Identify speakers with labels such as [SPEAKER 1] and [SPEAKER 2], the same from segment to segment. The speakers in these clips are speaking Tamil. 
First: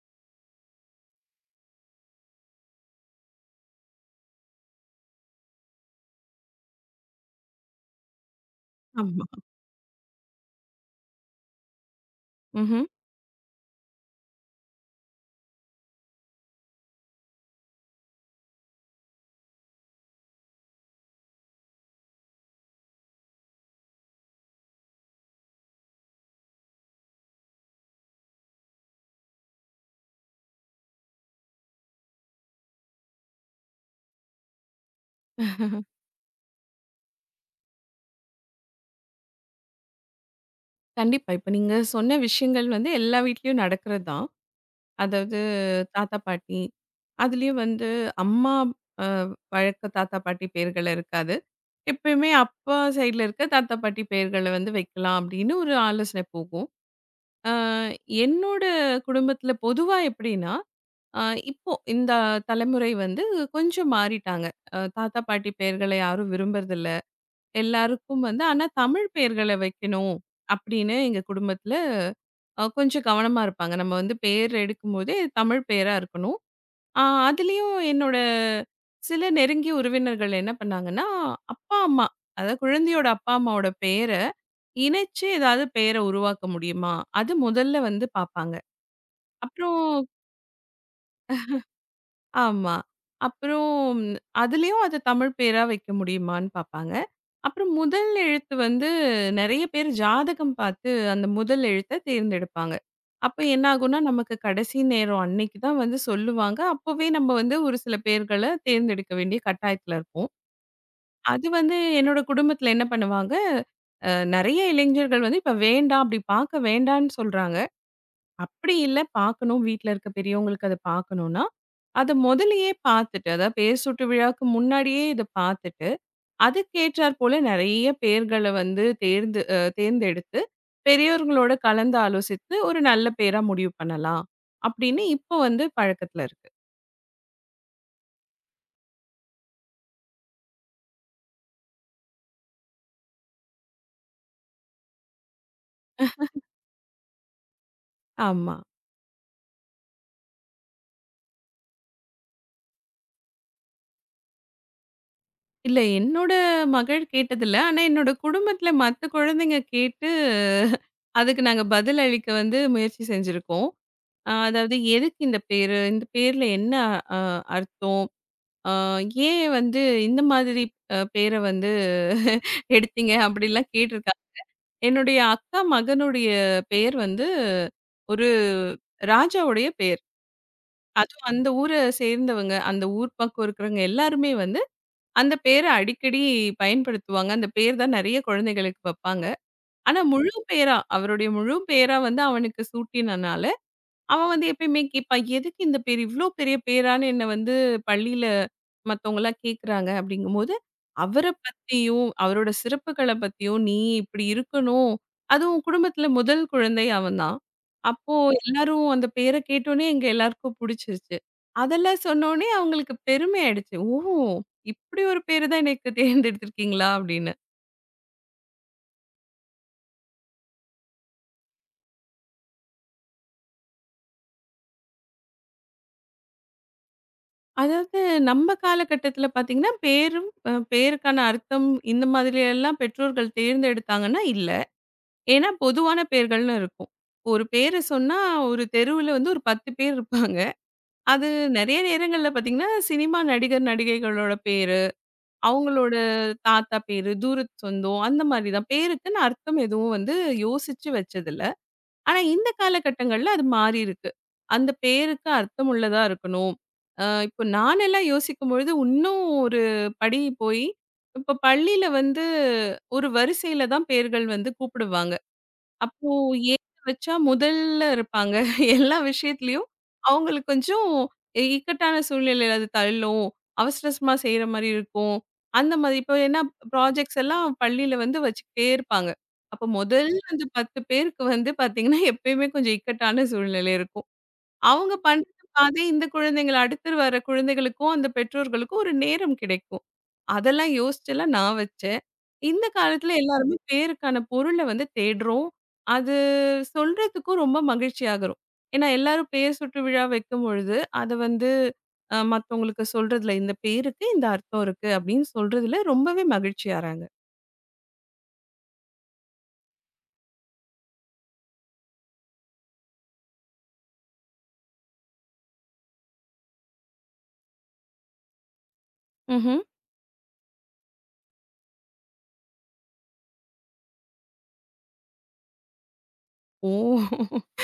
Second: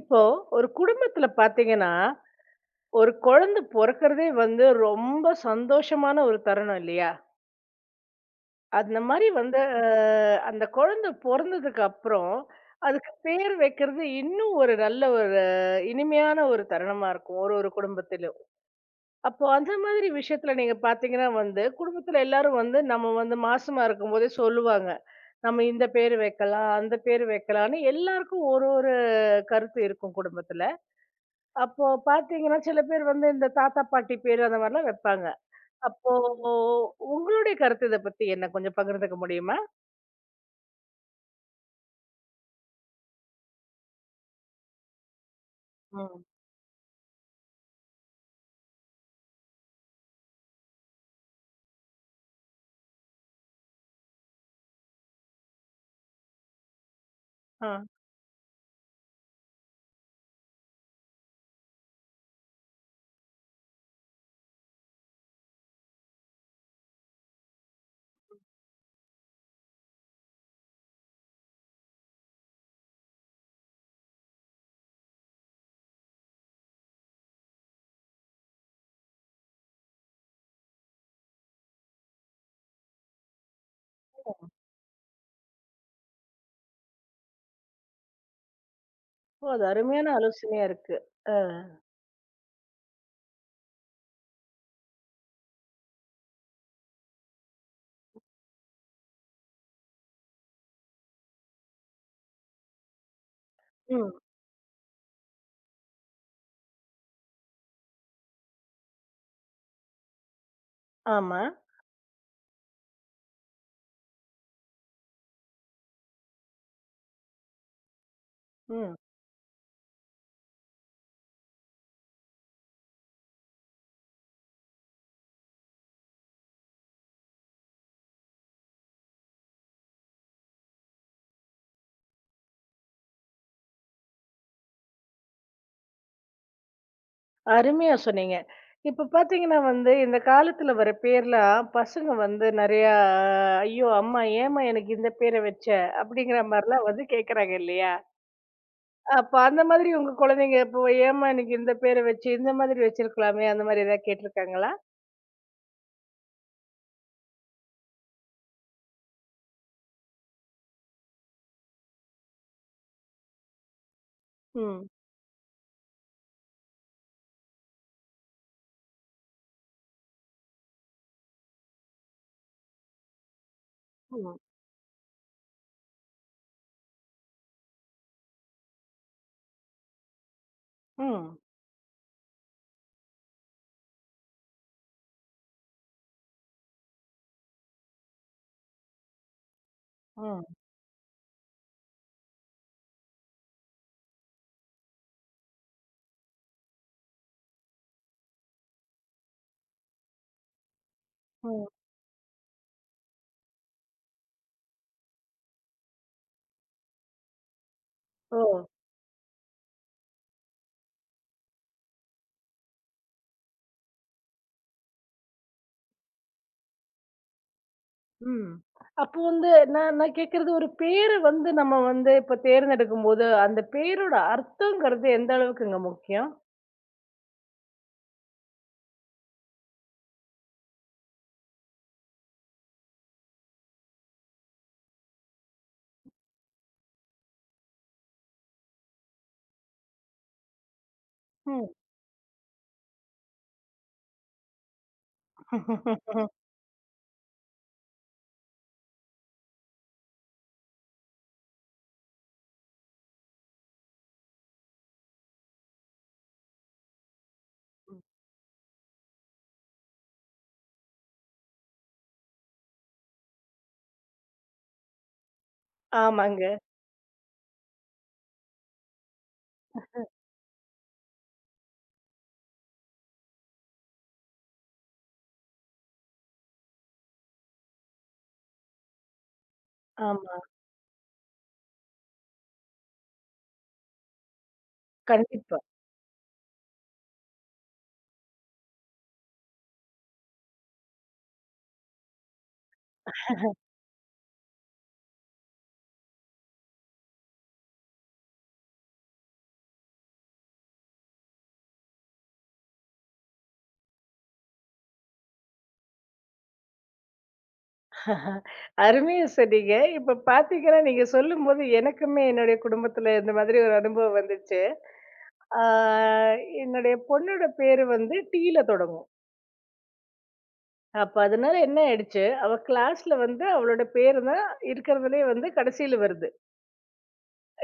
[SPEAKER 1] இப்போ ஒரு குடும்பத்துல பாத்தீங்கன்னா, ஒரு குழந்தை பொறக்கிறதே வந்து ரொம்ப சந்தோஷமான ஒரு தருணம் இல்லையா? அந்த
[SPEAKER 2] ஆமா.
[SPEAKER 1] மாரி வந்து அந்த குழந்தை பொறந்ததுக்கு அப்புறம்,
[SPEAKER 2] ம்ஹ்ம்.
[SPEAKER 1] அதுக்கு பேர் வைக்கிறது இன்னும் ஒரு நல்ல ஒரு இனிமையான ஒரு தருணமா இருக்கும். ஒரு ஒரு குடும்பத்திலும். அப்போ அந்த மாதிரி விஷயத்துல நீங்க பாத்தீங்கன்னா வந்து, குடும்பத்துல எல்லாரும் வந்து நம்ம வந்து மாசமா இருக்கும்போதே சொல்லுவாங்க. நம்ம இந்த பேரு வைக்கலாம், அந்த பேரு வைக்கலாம்ன்னு எல்லாருக்கும் ஒரு ஒரு கருத்து இருக்கும் குடும்பத்துல. அப்போ பார்த்தீங்கன்னா, சில பேர் வந்து இந்த தாத்தா, பாட்டி பேரு அந்த மாரிலாம் வைப்பாங்க. அப்போ உங்களுடைய கருத்து இத பத்தி என்ன? கொஞ்சம் பகிர்ந்துக்க முடியுமா?
[SPEAKER 2] கண்டிப்பா. இப்ப நீங்க சொன்ன விஷயங்கள் வந்து எல்லா வீட்லயும் நடக்கிறது தான். அதாவது தாத்தா,
[SPEAKER 1] ம்.
[SPEAKER 2] பாட்டி அதுலயும் வந்து அம்மா அ வழக்க தாத்தா, பாட்டி பெயர்கள இருக்காது. எப்பயுமே அப்பா சைட்ல இருக்க தாத்தா, பாட்டி பெயர்கள வந்து வைக்கலாம் அப்படின்னு ஒரு ஆலோசனை போகும். அ
[SPEAKER 1] ஆ.
[SPEAKER 2] என்னோட குடும்பத்துல பொதுவா எப்படின்னா, அ இப்போ இந்த தலைமுறை வந்து கொஞ்சம் மாறிட்டாங்க. தாத்தா, பாட்டி பெயர்கள யாரும் விரும்புறதில்ல. எல்லாருக்கும் வந்து ஆனா தமிழ் பெயர்கள வைக்கணும் அப்படின்னு எங்க குடும்பத்துல கொஞ்சம் கவனமா இருப்பாங்க. நம்ம வந்து பெயர் எடுக்கும்போதே தமிழ் பெயரா இருக்கணும். அ, அதுலயும் என்னோட சில நெருங்கிய உறவினர்கள் என்ன பண்ணாங்கன்னா, அப்பா, அம்மா அதாவது குழந்தையோட அப்பா, அம்மாவோட பெயர இணைச்சு ஏதாவது பெயர உருவாக்க முடியுமா? அது முதல்ல வந்து பார்ப்பாங்க.
[SPEAKER 1] ஓ! அது
[SPEAKER 2] அப்புறம்
[SPEAKER 1] அருமையான ஆலோசனையா இருக்கு. ஆ.
[SPEAKER 2] ஆமா. அப்புறம் அதுலயும் அத தமிழ் பேரா வைக்க முடியுமான்னு பார்ப்பாங்க. அப்புறம் முதல் எழுத்து வந்து நெறைய பேர் ஜாதகம் பார்த்து அந்த முதல் எழுத்த தேர்ந்தெடுப்பாங்க. அப்ப என்ன ஆகும்னா,
[SPEAKER 1] ம்.
[SPEAKER 2] நமக்கு கடைசி நேரம் அன்னைக்கு தான் வந்து சொல்லுவாங்க. அப்பவே நம்ம வந்து ஒரு சில பேர்கள தேர்ந்தெடுக்க வேண்டிய கட்டாயத்துல இருப்போம்.
[SPEAKER 1] ஆமா.
[SPEAKER 2] அது வந்து என்னோட குடும்பத்துல என்ன பண்ணுவாங்க, நெறைய இளைஞர்கள் வந்து இப்ப வேண்டாம், அப்படி பார்க்க வேண்டான்னு சொல்றாங்க. அப்படி
[SPEAKER 1] ம்.
[SPEAKER 2] இல்ல பார்க்கணும். வீட்ல இருக்க பெரியவங்களுக்கு அத பார்க்கணும்னா, அத முதல்லயே பார்த்துட்டு, அதாவது பெயர் சூட்டு விழாவுக்கு முன்னாடியே இத பார்த்துட்டு, அதுக்கேற்றார் போல நெறைய பெயர்கள வந்து தேர்ந்து தேர்ந்தெடுத்து, பெரியோர்களோட கலந்து ஆலோசித்து, ஒரு நல்ல பெயரா முடிவு பண்ணலாம். அப்படின்னு இப்போ வந்து பழக்கத்துல இருக்கு.
[SPEAKER 1] அருமையா சொன்னீங்க. இப்ப பார்த்தீங்கன்னா வந்து, இந்த காலத்துல வர பேர்லாம் பசங்க வந்து நெறையா, "ஐயோ! அம்மா ஏம்மா எனக்கு இந்த பேர வச்ச?" அப்படிங்கிற மாரிலாம் வந்து கேட்கறாங்க இல்லையா?
[SPEAKER 2] ஆமா.
[SPEAKER 1] அப்ப அந்த மாதிரி உங்க குழந்தைங்க இப்போ, "ஏம்மா எனக்கு இந்த பேர வச்சு, இந்த மாதிரி வச்சிருக்கலாமே" அந்த மாரி ஏதாவது கேட்டுருக்காங்களா?
[SPEAKER 2] இல்ல என்னோட மகள் கேட்டதில்ல. ஆனா என்னோட குடும்பத்துல மத்த குழந்தைங்க கேட்டு, அதுக்கு நாங்க பதில் அளிக்க வந்து முயற்சி செஞ்சிருக்கோம். அதாவது
[SPEAKER 1] ம்.
[SPEAKER 2] எதுக்கு இந்த பேரு? இந்த பேர்ல என்ன அ அர்த்தம்? அ ஏன் வந்து இந்த மாதிரி பேர வந்து எடுத்தீங்க? அப்படிலாம் கேட்டிருக்காங்க.
[SPEAKER 1] ம்.
[SPEAKER 2] என்னுடைய அக்கா மகனுடைய பெயர் வந்து ஒரு ராஜாவுடைய பெயர். அதுவும்
[SPEAKER 1] ம்.
[SPEAKER 2] அந்த ஊர சேர்ந்தவங்க, அந்த ஊர் பக்கம் இருக்கிறவங்க எல்லாருமே வந்து அந்த பேர அடிக்கடி பயன்படுத்துவாங்க. அந்த பேர் தான் நெறைய குழந்தைகளுக்கு வப்பாங்க. ஆனா முழு
[SPEAKER 1] ம்.
[SPEAKER 2] பெயரா அவருடைய முழு பெயரா வந்து அவனுக்கு சூட்டினனால அவன் வந்து எப்பயுமே கேட்பான், "எதுக்கு இந்த பேர்? இவ்ளோ பெரிய பேரான்னு என்ன வந்து பள்ளியில மத்தவங்கலாம் கேட்குறாங்க." அப்படிங்கும்போது, அவர
[SPEAKER 1] ம்.
[SPEAKER 2] பத்தியும், அவரோட சிறப்புகள பத்தியும், "நீ இப்படி இருக்கணும்." அதுவும் குடும்பத்தில முதல் குழந்தை அவன் தான். அப்போ
[SPEAKER 1] ஓ!
[SPEAKER 2] எல்லாரும் அந்த பேர கேட்டோனே எங்க எல்லாருக்கும் புடிச்சிருச்சு. அதெல்லாம் சொன்னோனே அவங்களுக்கு பெருமை ஆயிடுச்சு. "ஓ! இப்படி ஒரு பேரு தான் எனக்கு தேர்ந்தெடுத்திருக்கீங்களா?" அப்படின்னு.
[SPEAKER 1] ம். அப்போ வந்து நான் நான் கேட்கறது ஒரு பேரு வந்து நம்ம வந்து இப்ப தேர்ந்தெடுக்கும்போது, அந்த பேரோட அர்த்தங்கிறது எந்த அளவுக்குங்க முக்கியம்?
[SPEAKER 2] அதாவது நம்ம காலகட்டத்தில பார்த்தீங்கன்னா, பேரும் பேருக்கான அர்த்தம் இந்த மாதிரி எல்லாம் பெற்றோர்கள் தேர்ந்தெடுத்தாங்கன்னா இல்ல. ஏன்னா பொதுவான பெயர்கள்னு இருக்கும். ஒரு பேர சொன்னா ஒரு தெருவுல வந்து ஒரு 10 பேர் இருப்பாங்க. அது
[SPEAKER 1] ம்.
[SPEAKER 2] நெறைய நேரங்கள்ல பார்த்தீங்கன்னா, சினிமா நடிகர், நடிகைகளோட பேரு, அவங்களோட தாத்தா பேரு, தூரத்து சொந்தம் அந்த மாரி தான். பேருக்குன்னு அர்த்தம் எதுவும் வந்து யோசிச்சு வச்சதில்ல. ஆனா, இந்த காலகட்டங்கள்ல அது மாறியிருக்கு. அந்த பேருக்கு அர்த்தமுள்ளதா இருக்கணும். இப்போ நானெல்லாம் யோசிக்கும்பொழுது, இன்னும் ஒரு படி போயி, இப்போ பள்ளியில வந்து ஒரு வரிசையில தான் பேர்கள் வந்து கூப்பிடுவாங்க. அப்போ
[SPEAKER 1] ஆமாங்க.
[SPEAKER 2] ஏற வச்சா முதல்ல இருப்பாங்க. எல்லா விஷயத்துலயும் அவங்களுக்கு கொஞ்சம் இக்கட்டான சூழ்நிலையில அது தள்ளும். அவசர அவசரமா செய்ற மாரி இருக்கும். அந்த மாதிரி இப்போ ஏன்னா ப்ராஜெக்ட்ஸ் எல்லாம் பள்ளியில வந்து வச்சுக்கிட்டே இருப்பாங்க. அப்போ முதல்
[SPEAKER 1] ஆமா.
[SPEAKER 2] அந்த 10 பேருக்கு வந்து பார்த்தீங்கன்னா, எப்பயுமே கொஞ்சம் இக்கட்டான சூழ்நிலை இருக்கும். அவங்க பண்றது
[SPEAKER 1] கண்டிப்பா.
[SPEAKER 2] பாதி, இந்த குழந்தைகள் அடுத்து வர குழந்தைகளுக்கும், அந்த பெற்றோர்களுக்கும் ஒரு நேரம் கிடைக்கும். அதெல்லாம் யோசிச்செல்லாம் நான் வச்சேன். இந்த காலத்துல எல்லாருமே பேருக்கான பொருள வந்து தேடுறோம். அது சொல்றதுக்கும் ரொம்ப மகிழ்ச்சியாகுறோம். ஏன்னா எல்லாரும் பேர் சுட்டு விழா வைக்கும்பொழுது, அத வந்து மத்தவங்களுக்கு சொல்றதுல இந்த பேருக்கு இந்த அர்த்தம் இருக்கு அப்படின்னு சொல்றதுல ரொம்பவே மகிழ்ச்சியாறாங்க.
[SPEAKER 1] அருமையா சொன்னீங்க. இப்ப பார்த்தீங்கன்னா, நீங்க சொல்லும்போது எனக்குமே என்னுடைய குடும்பத்துல இந்த மாதிரி ஒரு அனுபவம் வந்துச்சு. ஆ என்னுடைய பொண்ணோட பேரு வந்து டீல தொடங்கும்.
[SPEAKER 2] ம்ஹ்ம்.
[SPEAKER 1] அப்ப அதனால என்ன ஆயிடுச்சு, அவ கிளாஸ்ல வந்து அவளோட பேரு தான் இருக்கிறதுலயே வந்து கடைசியில வருது.
[SPEAKER 2] ஓ!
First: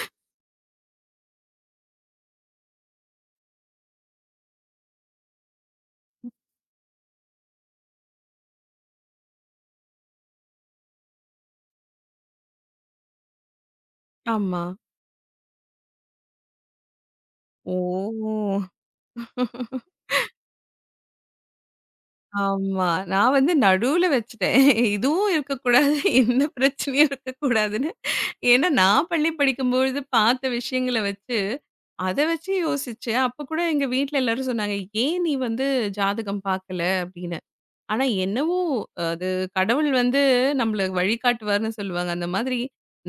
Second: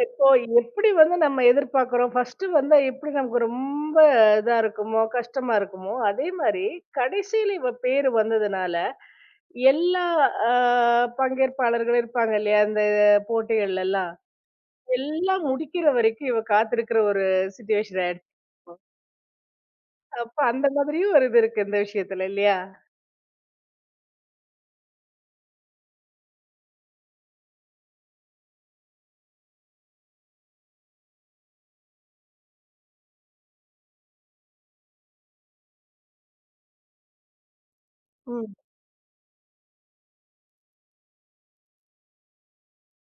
[SPEAKER 1] இப்போ எப்படி வந்து நம்ம எதிர்பார்க்கிறோம், ஃபர்ஸ்ட்டு வந்தா எப்படி நமக்கு ரொம்ப இதா இருக்குமோ, கஷ்டமா இருக்குமோ, அதே மாரி கடைசியில இவ பேரு வந்ததுனால, எல்லா அ பங்கேற்பாளர்களும் இருப்பாங்க இல்லையா? அந்த போட்டிகள்லலாம்.
[SPEAKER 2] ஆமா.
[SPEAKER 1] எல்லாம் எல்லாம் முடிக்கிற வரைக்கும் இவ காத்திருக்கிற ஒரு
[SPEAKER 2] ஓ!
[SPEAKER 1] சிச்சுவேஷன் ஆயிடுச்சு. அப்ப அந்த மாதிரியும் ஒரு இது இருக்கு இந்த விஷயத்துல இல்லையா?
[SPEAKER 2] ஆமா. நான் வந்து நடுவுல வச்சுட்டேன். இதுவும் இருக்கக்கூடாது. இந்த பிரச்சனையும் இருக்கக்கூடாதுன்னு. ஏன்னா, நான் பள்ளி படிக்கும்பொழுது பார்த்த விஷயங்கள வச்சு, அத வச்சு யோசிச்சேன். அப்ப கூட எங்க வீட்ல எல்லாரும் சொன்னாங்க, "ஏன் நீ வந்து ஜாதகம் பார்க்கல?" அப்படின்னு. ஆனா
[SPEAKER 1] ம்.
[SPEAKER 2] என்னவோ அது கடவுள் வந்து நம்மள வழிகாட்டுவார்ன்னு சொல்லுவாங்க. அந்த மாதிரி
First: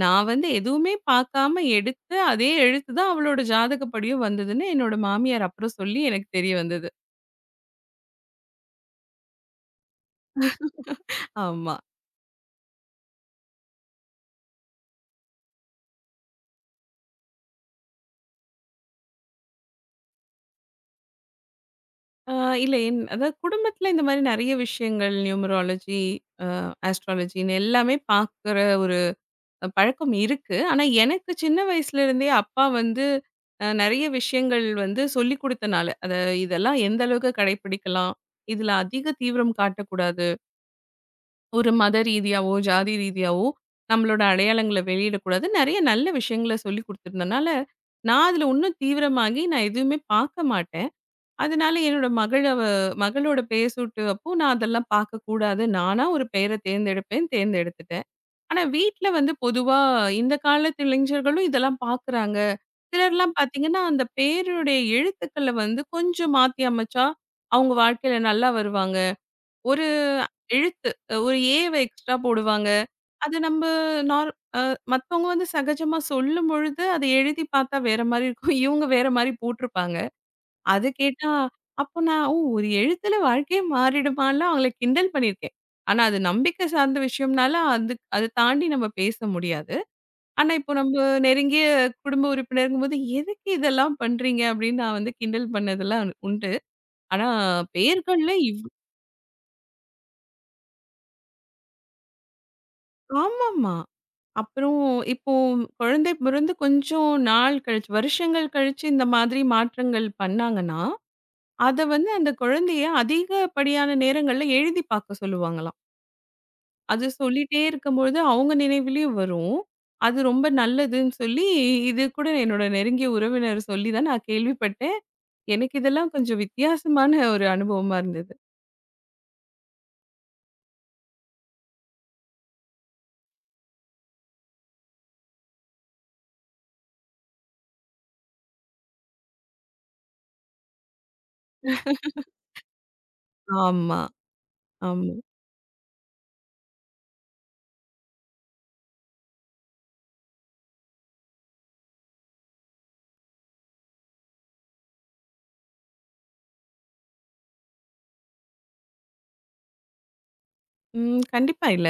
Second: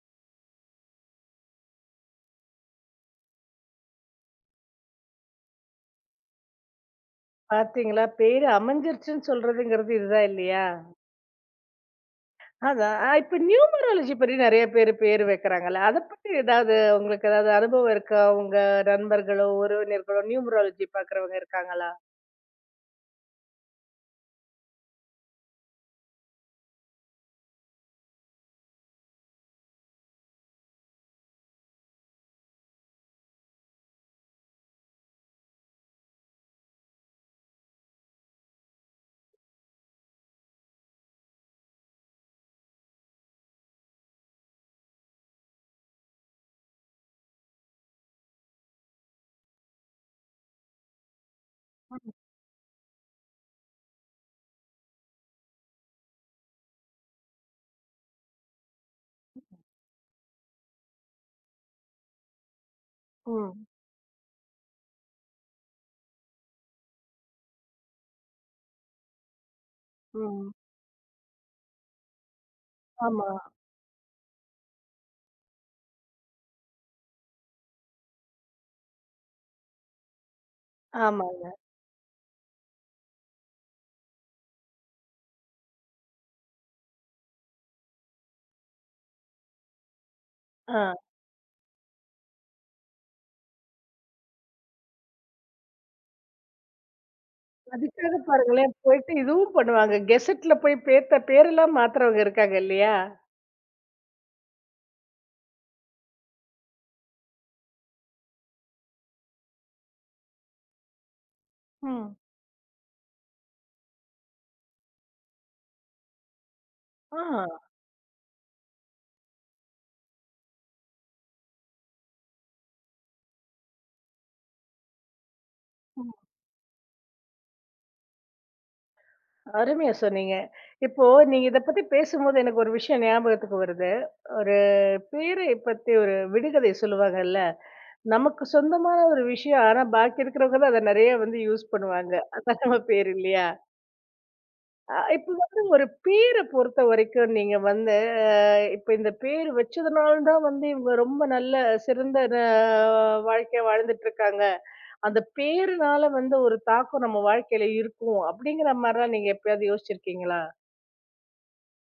[SPEAKER 2] நான் வந்து எதுவுமே பார்க்காம எடுத்து, அதே எழுத்து தான் அவளோட ஜாதகப்படியும் வந்ததுன்னு என்னோட மாமியார் அப்புறம் சொல்லி எனக்கு தெரிய வந்தது.
[SPEAKER 1] பார்த்தீங்களா, பேரு அமைஞ்சிருச்சுன்னு சொல்றதுங்கிறது இதுதான் இல்லையா?
[SPEAKER 2] ஆமா.
[SPEAKER 1] அதான். இப்ப நியூமராலஜி படி நெறைய பேரு பேரு வைக்கிறாங்கல்ல. அத பத்தி ஏதாவது உங்களுக்கு ஏதாவது அனுபவம் இருக்கா? உங்க நண்பர்களோ, உறவினர்களோ நியூமராலஜி பார்க்கிறவங்க இருக்காங்களா?
[SPEAKER 2] ஆ இல்ல அதாவது குடும்பத்துல இந்த மாரி நெறைய விஷயங்கள் நியூமராலஜி, அ ஆஸ்ட்ராலஜின்னு எல்லாமே பார்க்குற ஒரு பழக்கம் இருக்கு. ஆனா, எனக்கு சின்ன வயசுல இருந்தே அப்பா வந்து நெறைய விஷயங்கள் வந்து சொல்லிக் குடுத்தனால, அத இதெல்லாம் எந்த அளவுக்கு கடைப்பிடிக்கலாம், இதுல அதிக தீவிரம் காட்டக்கூடாது. ஒரு மத ரீதியாவோ, ஜாதி ரீதியாவோ நம்மளோட அடையாளங்கள வெளியிடக்கூடாது. நெறைய நல்ல விஷயங்கள சொல்லிக் குடுத்துருந்தனால, நான் அதுல இன்னும் தீவிரமாகி நான் எதுவுமே பார்க்க மாட்டேன். அதனால என்னோட மகள மகளோட பேசூட்டு அப்போ நான் அதெல்லாம் பார்க்கக்கூடாது. நானா ஒரு பெயர தேர்ந்தெடுப்பேன், தேர்ந்தெடுத்துட்டேன். ஆனா வீட்ல வந்து பொதுவா இந்த காலத்து இளைஞர்களும் இதெல்லாம் பார்க்குறாங்க. சிலர்லாம்
[SPEAKER 1] ம்.
[SPEAKER 2] பார்த்தீங்கன்னா, அந்த பேருடைய எழுத்துக்கள வந்து கொஞ்சம் மாத்தி அமைச்சா, அவங்க வாழ்க்கையில நல்லா வருவாங்க. ஒரு
[SPEAKER 1] ம்.
[SPEAKER 2] எழுத்து ஒரு ஏவ எக்ஸ்ட்ரா போடுவாங்க.
[SPEAKER 1] ஆமா.
[SPEAKER 2] அது நம்ம நார் அ மத்தவங்க வந்து சகஜமா சொல்லும்பொழுது, அத எழுதி பார்த்தா வேற மாரி இருக்கும். இவங்க வேற மாரி போட்டிருப்பாங்க. அது
[SPEAKER 1] ஆமா.
[SPEAKER 2] கேட்டா, அப்போ நான், ஓ! ஒரு எழுத்துல வாழ்க்கையே மாறிடுமான்லாம் அவங்கள கிண்டல் பண்ணியிருக்கேன். ஆனா, அது நம்பிக்கை சார்ந்த விஷயம்னால, அத தாண்டி நம்ம பேச முடியாது. ஆனா, இப்போ
[SPEAKER 1] ஆ.
[SPEAKER 2] நம்ப நெருங்கிய குடும்ப உறுப்பினருங்கும்போது, "எதுக்கு இதெல்லாம் பண்றீங்க?" அப்படின்னு நான் வந்து கிண்டல் பண்ணதெல்லாம் உண்டு. ஆனா,
[SPEAKER 1] அதுக்காக
[SPEAKER 2] பெயர்கள்ல இவ்
[SPEAKER 1] பாருங்களேன், போயிட்டு இதுவும் பண்ணுவாங்க. கெசெட்ல போய் பேத்த பேரெல்லாம் மாத்துறவங்க இருக்காங்க இல்லையா?
[SPEAKER 2] ஆமாமா. அப்புறம் இப்போ குழந்தை பிறந்து கொஞ்சம் நாள் கழிச்சு, வருஷங்கள் கழிச்சு இந்த மாதிரி மாற்றங்கள் பண்ணாங்கன்னா, அத வந்து
[SPEAKER 1] ம்.
[SPEAKER 2] அந்த குழந்தைய அதிகப்படியான நேரங்கள்ல எழுதி பார்க்க சொல்லுவாங்களாம். அது
[SPEAKER 1] ஆ.
[SPEAKER 2] சொல்லிட்டே இருக்கும்பொழுது, அவங்க நினைவிலயும் வரும். அது ரொம்ப நல்லதுன்னு சொல்லி, இது கூட என்னோட நெருங்கிய உறவினர் சொல்லி தான் நான் கேள்விப்பட்டேன். எனக்கு இதெல்லாம் கொஞ்சம் வித்தியாசமான ஒரு அனுபவமா இருந்தது.
[SPEAKER 1] அருமையா சொன்னீங்க. இப்போ நீங்க இத பத்தி பேசும்போது எனக்கு ஒரு விஷயம் ஞாபகத்துக்கு வருது. ஒரு பேரை பத்தி ஒரு விடுகதை சொல்லுவாங்கல்ல. நமக்கு சொந்தமான ஒரு விஷயம். ஆனா பாக்கி இருக்கிறவங்க தான் அத நெறைய வந்து யூஸ் பண்ணுவாங்க. அதான் நம்ம பேர் இல்லையா?
[SPEAKER 2] ஆமா, ஆமா.
[SPEAKER 1] இப்ப வந்து ஒரு பேர பொறுத்த வரைக்கும் நீங்க வந்து அ இப்ப இந்த பேர் வச்சதுனால தான் வந்து இவங்க ரொம்ப நல்ல சிறந்த வாழ்க்கைய வாழ்ந்துட்டு இருக்காங்க. அந்த பேருனால வந்து ஒரு தாக்கம் நம்ம வாழ்க்கையில இருக்கும். அப்படிங்கிற மாரிலாம் நீங்க எப்பயாவது யோசிச்சிருக்கீங்களா?
[SPEAKER 2] ம். கண்டிப்பா இல்ல.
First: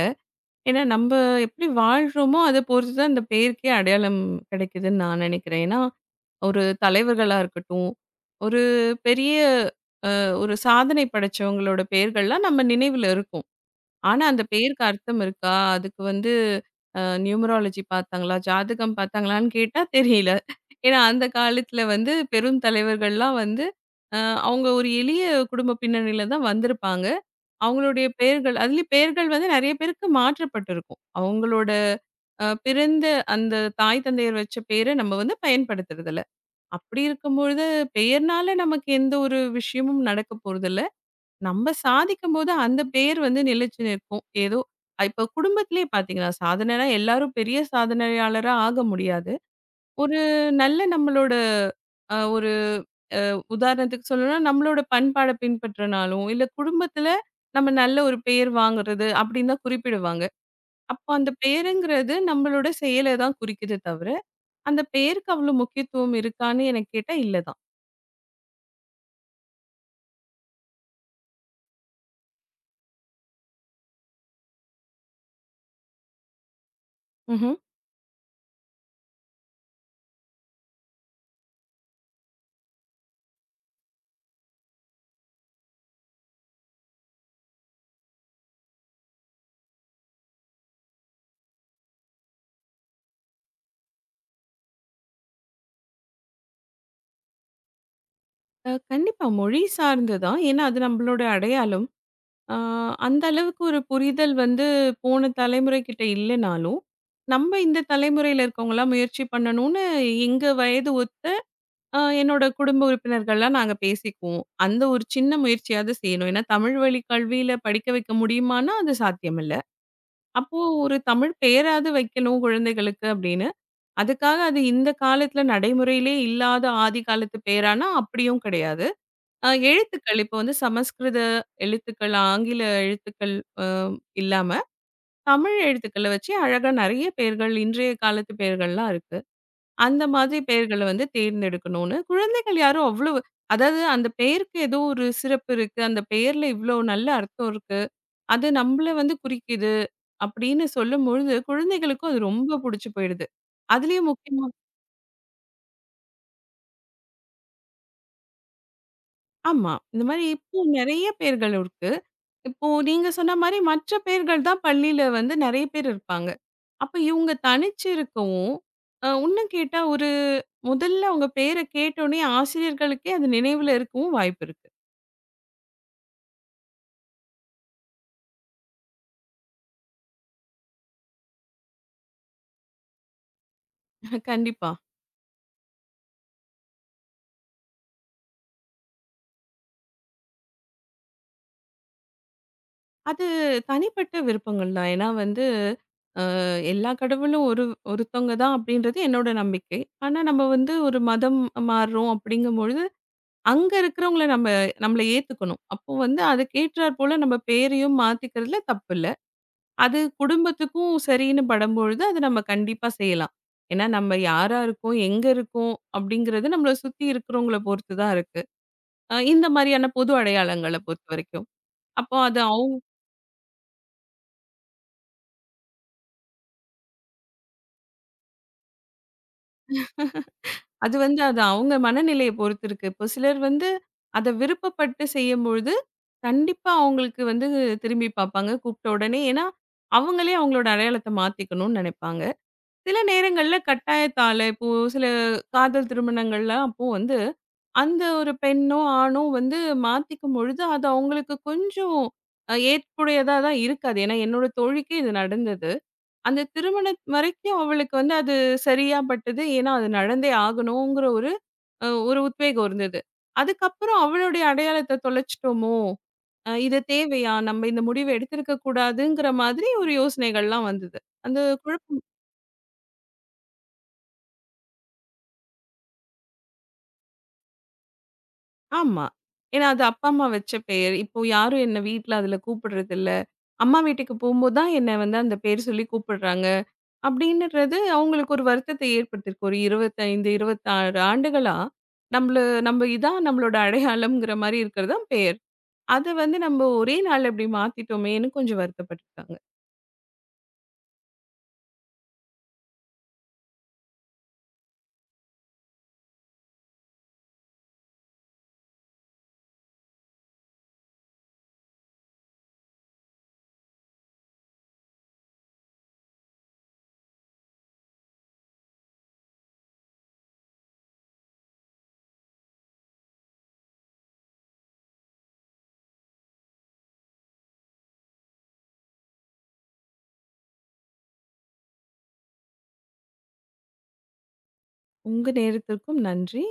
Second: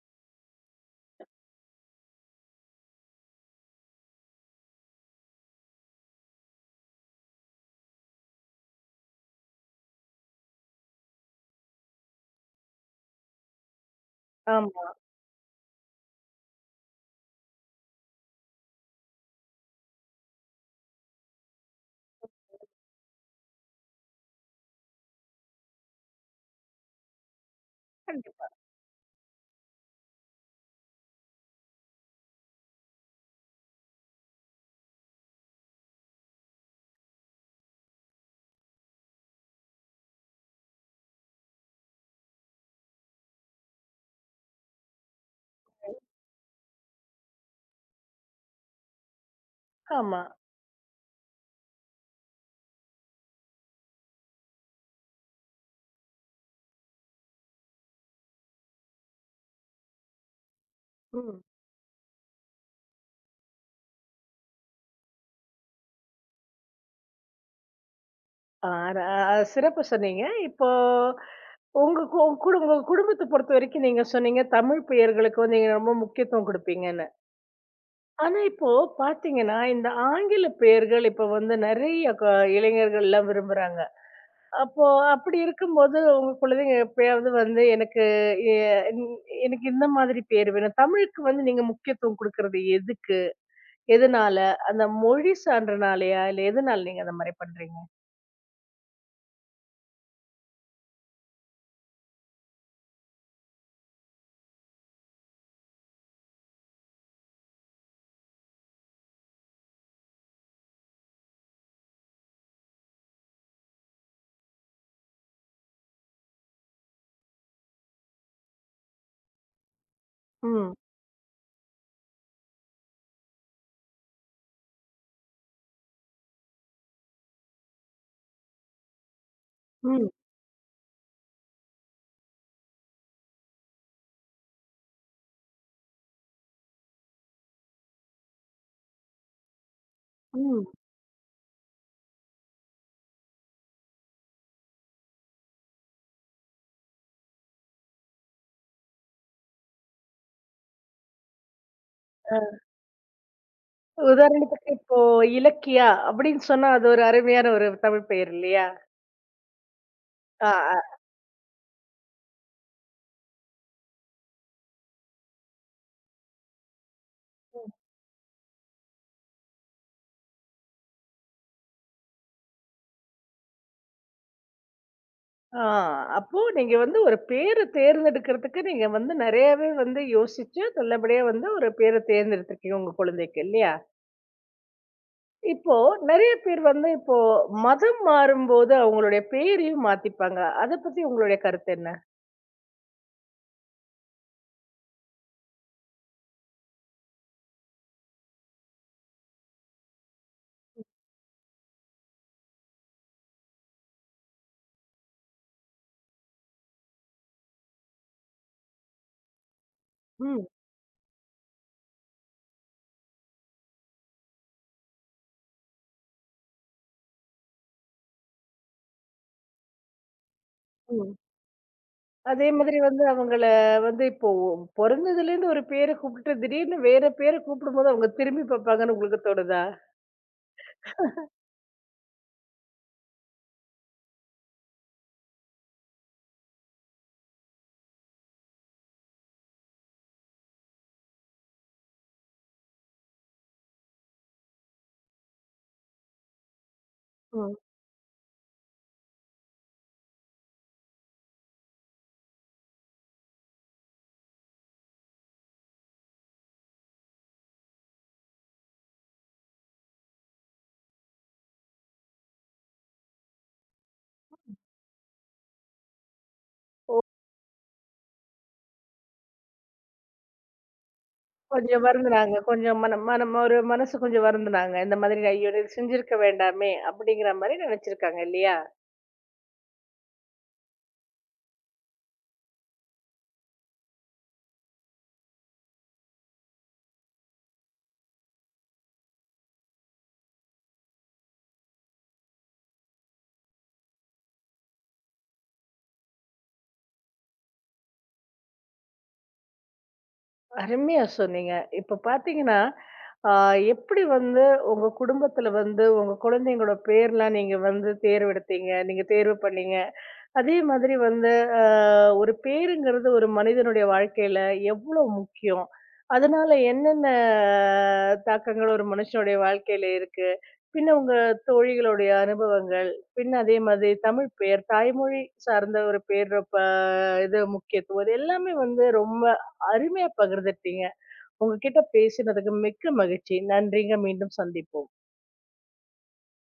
[SPEAKER 2] ஏன்னா நம்ப எப்படி வாழ்றோமோ, அத பொறுத்து தான் இந்த பேருக்கே அடையாளம் கிடைக்குதுன்னு நான் நினைக்கிறேன். ஏன்னா, ஒரு தலைவர்களா இருக்கட்டும், ஒரு பெரிய ஒரு சாதனை படைச்சவங்களோட பெயர்கள்லாம் நம்ம நினைவுல இருக்கும். ஆனா, அந்த பேருக்கு
[SPEAKER 1] ஆமா.
[SPEAKER 2] அர்த்தம் இருக்கா? அதுக்கு வந்து நியூமராலஜி பார்த்தாங்களா? ஜாதகம் பார்த்தாங்களான்னு கேட்டா தெரியல. ஏன்னா, அந்த காலத்துல வந்து பெரும் தலைவர்கள்லாம் வந்து அ அவங்க ஒரு எளிய குடும்ப பின்னணியில தான் வந்திருப்பாங்க. அவங்களுடைய
[SPEAKER 1] கண்டிப்பா.
[SPEAKER 2] பெயர்கள் அதுலயும் பெயர்கள் வந்து நெறைய பேருக்கு மாற்றப்பட்டிருக்கும். அவங்களோட பிறந்த அந்த தாய், தந்தையர் வச்ச பேர நம்ம வந்து பயன்படுத்துறதில்ல. அப்படி இருக்கும்பொழுது பெயர்னால நமக்கு எந்த ஒரு விஷயமும் நடக்க போறதில்ல. நம்ம சாதிக்கும்போது அந்த பேர் வந்து நிலைச்சு நிற்கும். ஏதோ இப்ப குடும்பத்திலேயே பார்த்தீங்கன்னா, சாதனைனா எல்லாரும் பெரிய சாதனையாளரா ஆக முடியாது. ஒரு
[SPEAKER 1] ஆமா.
[SPEAKER 2] நல்ல நம்மளோட ஒரு உதாரணத்துக்கு சொல்லணும்னா, நம்மளோட பண்பாட பின்பற்றினாலும், இல்ல குடும்பத்தில நம்ம நல்ல ஒரு பெயர் வாங்குறது அப்படின்னு தான் குறிப்பிடுவாங்க. அப்போ அந்த
[SPEAKER 1] ம்.
[SPEAKER 2] பெயருங்கிறது நம்மளோட செயல தான் குறிக்குது தவிர, அந்த பெயருக்கு அவ்வளோ முக்கியத்துவம் இருக்கான்னு எனக்கு கேட்டா இல்ல தான்.
[SPEAKER 1] ஆ அத அ சிறப்பா சொன்னீங்க. இப்போ உங்க கு குடு உங்க குடும்பத்த பொறுத்த வரைக்கும் நீங்க சொன்னீங்க, தமிழ் பெயர்களுக்கு வந்து நீங்க ரொம்ப முக்கியத்துவம் குடுப்பீங்கன்னு.
[SPEAKER 2] ம்ஹ்ம்.
[SPEAKER 1] ஆனா இப்போ பார்த்தீங்கன்னா, இந்த ஆங்கில பெயர்கள் இப்ப வந்து நெறைய இளைஞர்கள்லாம் விரும்புறாங்க. அப்போ அப்படி இருக்கும்போது உங்க குழந்தைங்க எப்பயாவது வந்து எனக்கு எ ன் எனக்கு இந்த மாதிரி பேர் வேணும். தமிழுக்கு வந்து நீங்க முக்கியத்துவம் குடுக்குறது எதுக்கு? எதனால? அந்த மொழி சான்றனாலயா? இல்ல எதனால நீங்க அந்த மாரி பண்றீங்க?
[SPEAKER 2] கண்டிப்பா மொழி சார்ந்து தான். ஏன்னா அது நம்மளோட அடையாளம். ஆ, அந்த அளவுக்கு ஒரு புரிதல் வந்து போன தலைமுறை கிட்ட இல்லைனாலும், நம்ம இந்த தலைமுறையில இருக்கவங்கலாம் முயற்சி பண்ணணும்னு எங்க வயது ஒத்த என்னோட குடும்ப உறுப்பினர்கள்லாம் நாங்க பேசிக்குவோம். அந்த ஒரு சின்ன முயற்சியாவது செய்யணும். ஏன்னா தமிழ் வழி கல்வியில படிக்க வைக்க முடியுமான்னா, அது சாத்தியமில்ல. அப்போ
[SPEAKER 1] ம்.
[SPEAKER 2] ஒரு தமிழ் பெயராவது வைக்கணும் குழந்தைகளுக்கு அப்படின்னு. அதுக்காக அது இந்த காலத்துல நடைமுறையிலே இல்லாத ஆதி காலத்து பெயரானா அப்படியும் கிடையாது.
[SPEAKER 1] ம்,
[SPEAKER 2] எழுத்துக்கள் இப்போ வந்து சமஸ்கிருத எழுத்துக்கள், ஆங்கில எழுத்துக்கள் அ இல்லாம, தமிழ் எழுத்துக்கள வச்சு அழகா நெறைய பெயர்கள் இன்றைய காலத்து பெயர்கள்லாம் இருக்கு. அந்த மாதிரி
[SPEAKER 1] ம்.
[SPEAKER 2] பெயர்கள வந்து தேர்ந்தெடுக்கணும்னு, குழந்தைகள் யாரும் அவ்வளவு அதாவது அந்த பெயருக்கு ஏதோ ஒரு சிறப்பு இருக்கு. அந்த பெயர்ல இவ்ளோ நல்ல அர்த்தம் இருக்கு. அது நம்மள வந்து குறிக்குது அப்படின்னு சொல்லும்பொழுது, குழந்தைகளுக்கும் அது
[SPEAKER 1] அ
[SPEAKER 2] ரொம்ப புடிச்சு போயிடுது. அதுலயும் முக்கியமா
[SPEAKER 1] உதாரணத்துக்கு இப்போ இலக்கியா அப்படின்னு சொன்னா அது ஒரு அருமையான ஒரு தமிழ் பெயர் இல்லையா?
[SPEAKER 2] ஆமா. இந்த மாரி
[SPEAKER 1] ஆ,
[SPEAKER 2] இப்போ
[SPEAKER 1] அ,
[SPEAKER 2] நெறைய பெயர்கள் இருக்கு. இப்போ நீங்க சொன்ன மாரி மற்ற பேர்கள் தான் பள்ளியில வந்து நெறைய பேர் இருப்பாங்க. அப்ப இவங்க தனிச்சு இருக்கவும், உன்னும் கேட்டா ஒரு முதல்ல உங்க பேர கேட்டோனே ஆசிரியர்களுக்கே அது நினைவுல இருக்கவும் வாய்ப்பு இருக்கு.
[SPEAKER 1] ஆ அப்போ நீங்க வந்து ஒரு பேர தேர்ந்தெடுக்கிறதுக்கு நீங்க வந்து நெறையாவே வந்து யோசிச்சு நல்லபடியா வந்து ஒரு பேர தேர்ந்தெடுத்திருக்கீங்க உங்க குழந்தைக்கு இல்லையா?
[SPEAKER 2] கண்டிப்பா.
[SPEAKER 1] இப்போ நெறைய பேர் வந்து இப்போ மதம் மாறும்போது அவங்களுடைய பேரையும் மாத்திப்பாங்க. அத பத்தி உங்களுடைய கருத்து என்ன?
[SPEAKER 2] அது தனிப்பட்ட விருப்பங்கள் தான். ஏன்னா வந்து அ எல்லா கடவுளும் ஒருத்தவங்க தான் அப்படின்றது என்னோட நம்பிக்கை. ஆனா நம்ம வந்து ஒரு மதம் மாறுறோம் அப்படிங்கும்பொழுது, அங்க இருக்கிறவங்கள நம்மள ஏத்துக்கணும். அப்போ வந்து அதுக்கேற்றார் போல நம்ம பேரையும் மாத்திக்கிறதுல தப்பில்ல. அது
[SPEAKER 1] ம்,
[SPEAKER 2] குடும்பத்துக்கும் சரின்னு படும்பொழுது, அது நம்ம கண்டிப்பா செய்யலாம். ஏன்னா, நம்ம யாரா இருக்கோம், எங்க இருக்கோம் அப்படிங்கிறது நம்மள சுத்தி இருக்கிறவங்கள பொறுத்து தான் இருக்கு. இந்த மாரியான பொது அடையாளங்கள
[SPEAKER 1] ம்.
[SPEAKER 2] பொறுத்தவரைக்கும். அப்போ அது
[SPEAKER 1] அதே
[SPEAKER 2] அவ்
[SPEAKER 1] மாதிரி வந்து அவங்கள வந்து இப்போ பொறந்ததுலேருந்து ஒரு பேர கூப்பிட்டு, திடீர்னு வேற பேர கூப்பிடும்போது அவங்க திரும்பி பார்ப்பாங்கன்னு உங்களுக்கு தோணுதா?
[SPEAKER 2] அது வந்து அது அவங்க மனநிலைய பொறுத்து இருக்கு. இப்போ சிலர் வந்து அத விருப்பப்பட்டு செய்யும்பொழுது, கண்டிப்பா அவங்களுக்கு வந்து திரும்பி பார்ப்பாங்க, கூப்பிட்ட உடனே. ஏன்னா, அவங்களே அவங்களோட அடையாளத்த மாத்திக்கணும்னு நெனைப்பாங்க. சில நேரங்கள்ல கட்டாயத்தால இப்போ சில காதல் திருமணங்கள்லாம் அப்போ வந்து
[SPEAKER 1] ம்.
[SPEAKER 2] அந்த ஒரு பெண்ணோ, ஆணோ வந்து மாத்திக்கும் பொழுது, அது அவங்களுக்கு கொஞ்சம் ஏற்புடையதா தான் இருக்காது. ஏன்னா, என்னோட தோழிக்கே இது நடந்தது. அந்த திருமணம் வரைக்கும் அவளுக்கு வந்து அது சரியா பட்டது. ஏன்னா, அது நடந்தே ஆகணுங்கிற ஒரு ஒரு உத்வேகம் இருந்தது. அதுக்கப்புறம் அவளுடைய அடையாளத்த தொலைச்சிட்டோமோ! இது தேவையா? நம்ம இந்த முடிவு எடுத்திருக்க கூடாதுங்கிற மாதிரி ஒரு யோசனைகள்லாம் வந்தது. அந்த
[SPEAKER 1] கொஞ்சம்
[SPEAKER 2] குழப்பம்
[SPEAKER 1] வருந்துனாங்க. கொஞ்சம் மனம் மனம் ஒரு மனசு கொஞ்சம் வருந்துனாங்க. இந்த மாதிரி ஐயோ! இது செஞ்சிருக்க வேண்டாமே! அப்படிங்கிற மாரி நினைச்சிருக்காங்க இல்லையா?
[SPEAKER 2] ஆமா. ஏன்னா அது அப்பா, அம்மா வச்ச பெயர். இப்போ யாரும் என்ன வீட்ல அதுல கூப்பிடுறதில்ல. அம்மா வீட்டுக்கு போம்போது தான் என்ன வந்து அந்த பேர் சொல்லி கூப்பிடுறாங்க. அப்படின்றது அவங்களுக்கு ஒரு வருத்தத்தை ஏற்படுத்திருக்கு. ஒரு 25, 26 ஆண்டுகளா நம்பள நம்ப இதான் நம்மளோட அடையாளம்ங்கிற மாரி இருக்கிறது தான் பெயர். அத வந்து நம்ம ஒரே நாள்ல இப்படி மாத்திட்டோமேன்னு கொஞ்சம் வருத்தப்பட்டுருக்காங்க.
[SPEAKER 1] அருமையா சொன்னீங்க. இப்ப பார்த்தீங்கன்னா, ஆ எப்படி வந்து உங்க குடும்பத்துல வந்து உங்க குழந்தைங்களோட பேர்லாம் நீங்க வந்து தேர்வெடுத்தீங்க? நீங்க தேர்வு பண்ணீங்க? அதே மாதிரி வந்து அ ஒரு பேருங்கிறது ஒரு மனிதனுடைய வாழ்க்கையில எவ்ளோ முக்கியம்? அதனால என்னென்ன தாக்கங்கள் ஒரு மனுஷனுடைய வாழ்க்கையில இருக்கு? பின்ன உங்க தோழிகளுடைய அனுபவங்கள், பின்ன அதே மாதிரி தமிழ் பெயர், தாய்மொழி சார்ந்த ஒரு பேர் இது முக்கியத்துவம். இது எல்லாமே வந்து ரொம்ப அருமையா பகிர்ந்துட்டீங்க. உங்ககிட்ட பேசினதுக்கு மிக்க மகிழ்ச்சி. நன்றிங்க. மீண்டும் சந்திப்போம்.
[SPEAKER 2] உங்க நேரத்திற்கும் நன்றி.